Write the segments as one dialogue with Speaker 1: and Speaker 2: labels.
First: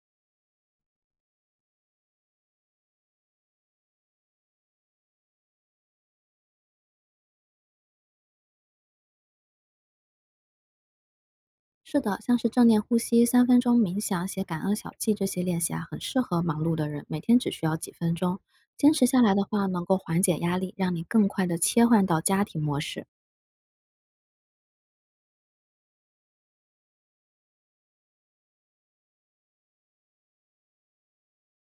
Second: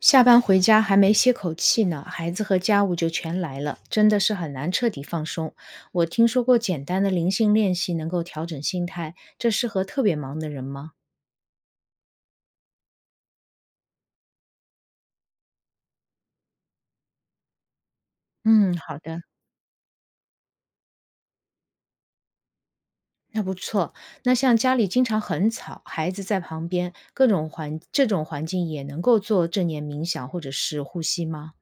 Speaker 1: 下班回家还没歇口气呢，孩子和家务就全来了，真的是很难彻底放松。我听说过简单的灵性练习能够调整心态，这适合特别忙的人吗？
Speaker 2: 是的，像是正念呼吸、三分钟冥想、写感恩小记这些练习啊，很适合忙碌的人，每天只需要几分钟。
Speaker 1: 嗯，
Speaker 2: 坚
Speaker 1: 好
Speaker 2: 持下
Speaker 1: 的，
Speaker 2: 来的话，能够缓解压力，让你更快的切换到家庭模式。
Speaker 1: 那不错。那像家里经常很吵，孩子在旁边，各种环这种环境也能够做正念冥想或者是呼吸吗？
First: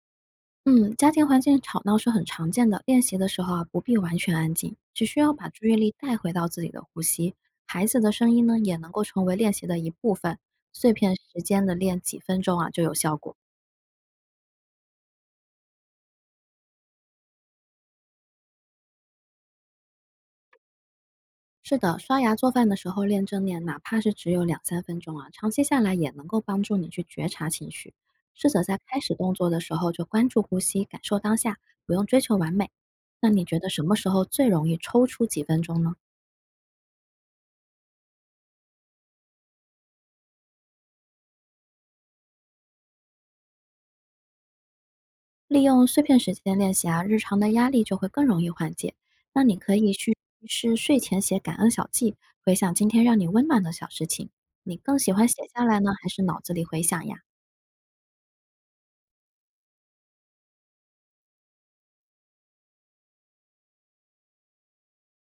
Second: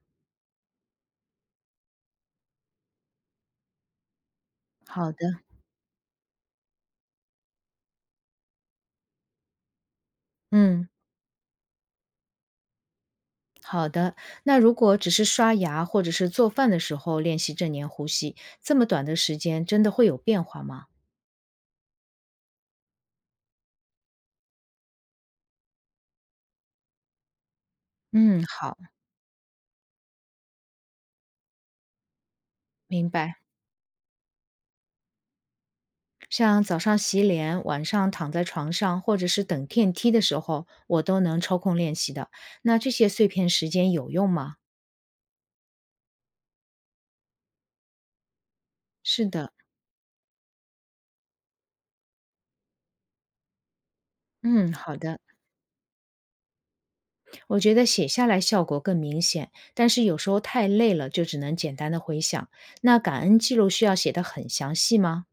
Speaker 2: 嗯，家庭环境吵闹是很常见的，练习的时候啊，不必完全安静，只
Speaker 1: 好
Speaker 2: 需要
Speaker 1: 的，
Speaker 2: 把注意力带回到自己的呼吸。孩子的声音呢，也能够成为练习的一部分。
Speaker 1: 嗯。
Speaker 2: 碎片时间的练几分钟啊，就有效果。
Speaker 1: 好的，那如果只是刷牙或者是做饭的时候练习正念呼吸，这么短的时间真的会有变化吗？
Speaker 2: 是的，刷牙做饭的时候练正念，哪怕是只有两三分钟啊，长期下来也能够帮助你去觉察情绪。
Speaker 1: 嗯，
Speaker 2: 试着
Speaker 1: 好，
Speaker 2: 在开始动作的时候就关注呼吸，感受当下，不用追求完美。
Speaker 1: 明
Speaker 2: 那
Speaker 1: 白。
Speaker 2: 你觉得什么时候最容易抽出几分钟呢？
Speaker 1: 像早上洗脸，晚上躺在床上，或者是等电梯的时候，我都能抽空练习的。那这些碎片时间有用吗？
Speaker 2: 利用碎片时间练习啊，日常的压力就会更容易缓解。
Speaker 1: 是
Speaker 2: 那
Speaker 1: 的，
Speaker 2: 你可以是睡前写感恩小记，回想今天让你温暖的小事情。
Speaker 1: 嗯，
Speaker 2: 你
Speaker 1: 好
Speaker 2: 更喜
Speaker 1: 的。
Speaker 2: 欢写下来呢，还是脑子里回想呀？
Speaker 1: 我觉得写下来效果更明显，但是有时候太累了，就只能简单的回想。那感恩记录需要写得很详细吗？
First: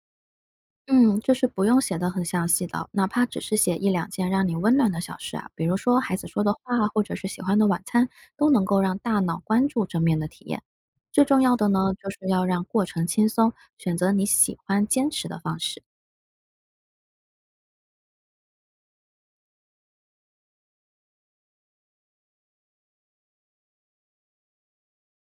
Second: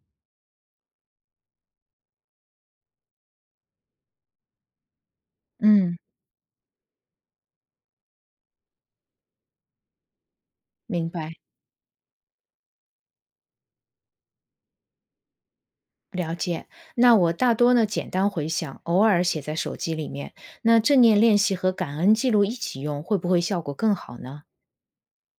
Speaker 2: 嗯，就是不用写的很详细的，哪怕只是写一两件让你温暖的小事啊，比如
Speaker 1: 嗯，
Speaker 2: 说孩子说的话啊，或者是喜欢的晚餐，都能够让大脑关注正面的体验。
Speaker 1: 明
Speaker 2: 最
Speaker 1: 白，
Speaker 2: 重要的呢，就是要让过程轻松，选择你喜欢坚持的方式。
Speaker 1: 了解。那我大多呢简单回想，偶尔写在手机里面。那正念练习和感恩记录一起用，会不会效果更好呢？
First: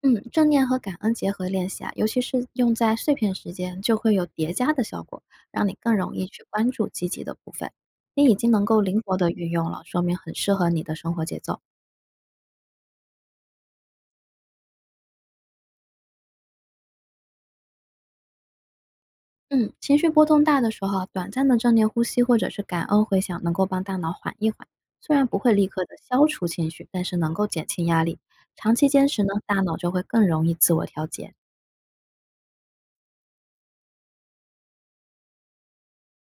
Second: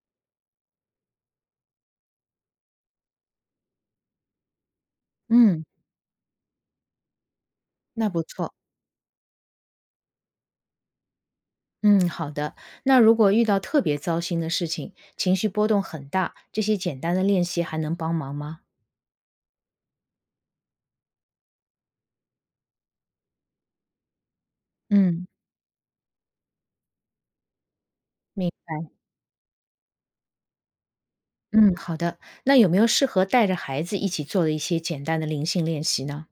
Speaker 2: 嗯，正念和感恩结合练习啊，尤其是用在碎片时间，就会有叠加的效果，
Speaker 1: 嗯，
Speaker 2: 让你更容易去关注积极的部分。
Speaker 1: 那不
Speaker 2: 你已经
Speaker 1: 错。
Speaker 2: 能够灵活的运用了，说明很适合你的生活节奏。
Speaker 1: 嗯，好的。那如果遇到特别糟心的事情，情绪波动很大，这些简单的练习还能帮忙吗？
Speaker 2: 嗯，情绪波动大的时候啊短暂的正念呼吸或者是感恩回想，能够帮大脑缓一缓。虽然
Speaker 1: 嗯，
Speaker 2: 不会立刻的消除情绪，但是能够减轻压力。
Speaker 1: 明
Speaker 2: 长期
Speaker 1: 白。
Speaker 2: 坚持呢，大脑就会更容易自我调节。
Speaker 1: 嗯，好的。那有没有适合带着孩子一起做的一些简单的灵性练习呢？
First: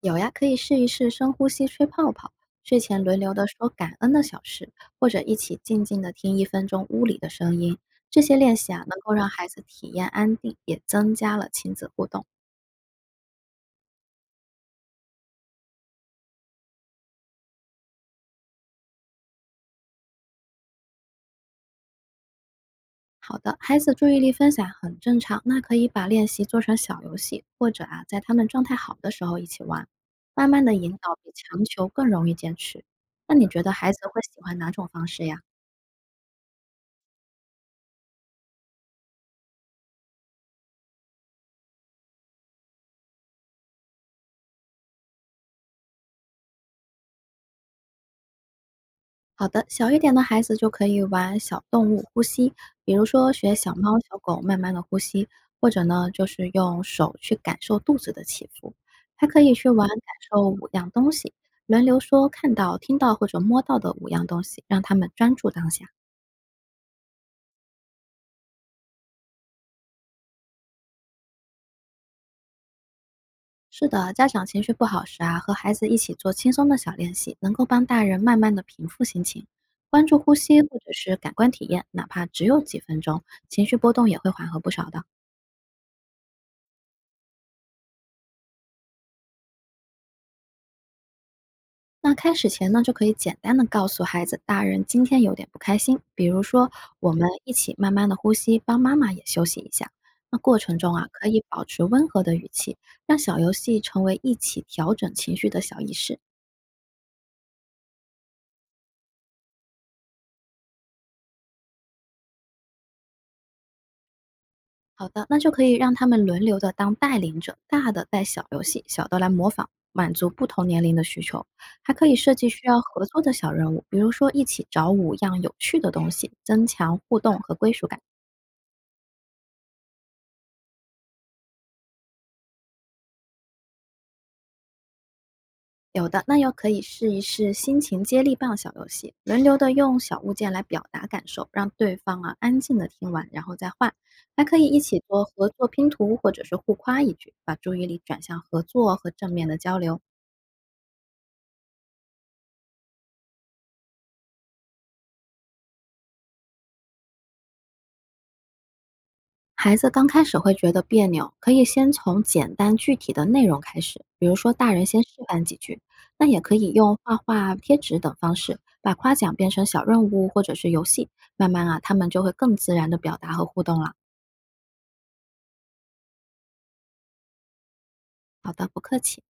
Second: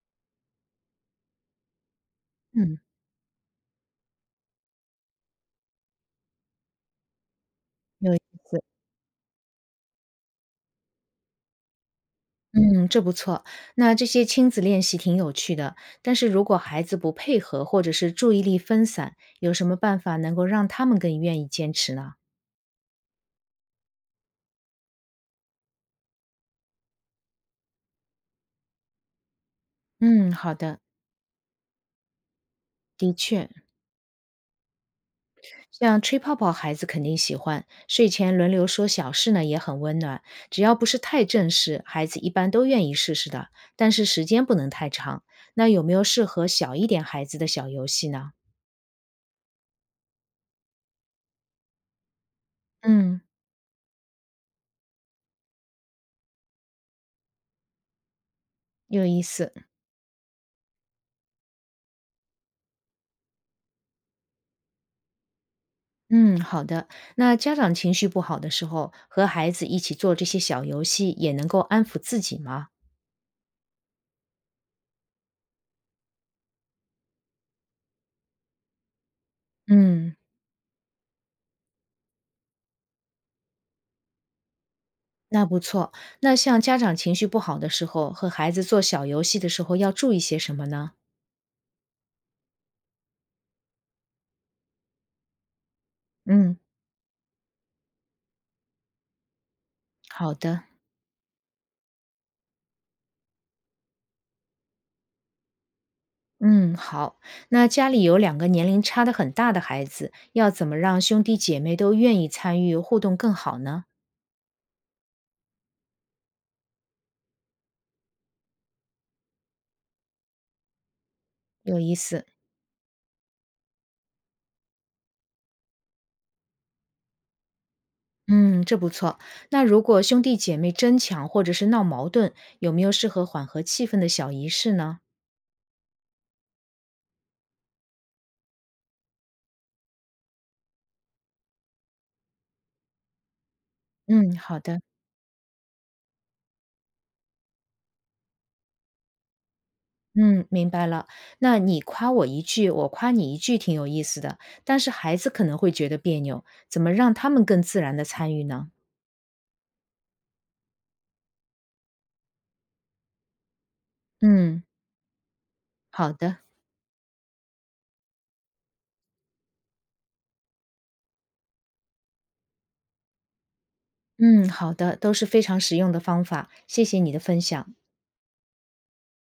Speaker 2: 有呀，可以试一试深呼吸、吹泡泡，
Speaker 1: 嗯，
Speaker 2: 睡前轮流的说感恩的小事，或者一起静静的听1分钟屋里的声音。
Speaker 1: 有意
Speaker 2: 这些练
Speaker 1: 思。
Speaker 2: 习啊，能够让孩子体验安定，也增加了亲子互动。
Speaker 1: 嗯，这不错。那这些亲子练习挺有趣的，但是如果孩子不配合，或者是注意力分散，有什么办法能够让他们更愿意坚持呢？
Speaker 2: 好的，孩子注意力分散很正常，那可以把练习做成小游戏，或者啊，在他们状态好的时候一起玩，
Speaker 1: 嗯，
Speaker 2: 慢
Speaker 1: 好
Speaker 2: 慢的
Speaker 1: 的，
Speaker 2: 引导比强求更容易坚持。
Speaker 1: 的
Speaker 2: 那你
Speaker 1: 确。
Speaker 2: 觉得孩子会喜欢哪种方式呀？
Speaker 1: 像吹泡泡，孩子肯定喜欢。睡前轮流说小事呢，也很温暖。只要不是太正式，孩子一般都愿意试试的。但是时间不能太长。那有没有适合小一点孩子的小游戏呢？
Speaker 2: 好的，小一点的孩子就可以玩小动物呼吸，比如
Speaker 1: 嗯，
Speaker 2: 说学小猫、小狗慢慢的呼吸，或者呢，就是用手去感受肚子的起伏。
Speaker 1: 有意
Speaker 2: 还可以
Speaker 1: 思。
Speaker 2: 去玩感受五样东西，轮流说看到、听到或者摸到的五样东西，让他们专注当下。
Speaker 1: 嗯，好的。那家长情绪不好的时候，和孩子一起做这些小游戏，也能够安抚自己吗？
Speaker 2: 是的，家长情绪不好时啊，和孩子一起做轻松的小练习，能够帮大人慢慢的平复心情，关
Speaker 1: 嗯，
Speaker 2: 注呼吸或者是感官体验，哪怕只有几分钟，情绪波动也会缓和不少的。
Speaker 1: 那不错。那像家长情绪不好的时候，和孩子做小游戏的时候，要注意些什么呢？
Speaker 2: 那开始前呢，就可以简单的告诉孩子，大人今天有点不开心，比如
Speaker 1: 嗯，
Speaker 2: 说我们一起慢慢的呼吸，帮妈妈也休息一下。
Speaker 1: 好
Speaker 2: 那过
Speaker 1: 的，
Speaker 2: 程中啊，可以保持温和的语气，让小游戏成为一起调整情绪的小仪式。
Speaker 1: 嗯，好。那家里有两个年龄差的很大的孩子，要怎么让兄弟姐妹都愿意参与互动更好呢？
Speaker 2: 好的，那就可以让他们轮流的当带领者，大的带小游戏，小的来模仿，满足不同年龄的需求。
Speaker 1: 有
Speaker 2: 还
Speaker 1: 意
Speaker 2: 可以
Speaker 1: 思。
Speaker 2: 设计需要合作的小任务，比如说一起找5样有趣的东西，增强互动和归属感。
Speaker 1: 嗯，这不错。那如果兄弟姐妹争抢或者是闹矛盾，有没有适合缓和气氛的小仪式呢？
Speaker 2: 有的，那又可以试一试心情接力棒小游戏，轮流的用小物件来表达感受，让对方啊安静的听完，然后再换。
Speaker 1: 嗯，
Speaker 2: 还可
Speaker 1: 好
Speaker 2: 以一
Speaker 1: 的。
Speaker 2: 起做合作拼图，或者是互夸一句，把注意力转向合作和正面的交流。
Speaker 1: 嗯，明白了。那你夸我一句，我夸你一句，挺有意思的。但是孩子可能会觉得别扭，怎么让他们更自然的参与呢？
Speaker 2: 孩子刚开始会觉得别扭，可以先从简单具体的内容开始，比如说
Speaker 1: 嗯，
Speaker 2: 大人先示范几句，
Speaker 1: 好
Speaker 2: 那
Speaker 1: 的。
Speaker 2: 也可以用画画、贴纸等方式，把夸奖变成小任务或者是游戏，慢慢啊，他们就会更自然的表达和互动了。
Speaker 1: 嗯，好的，都是非常实用的方法，谢谢你的分享。
Speaker 2: 好的，不客气。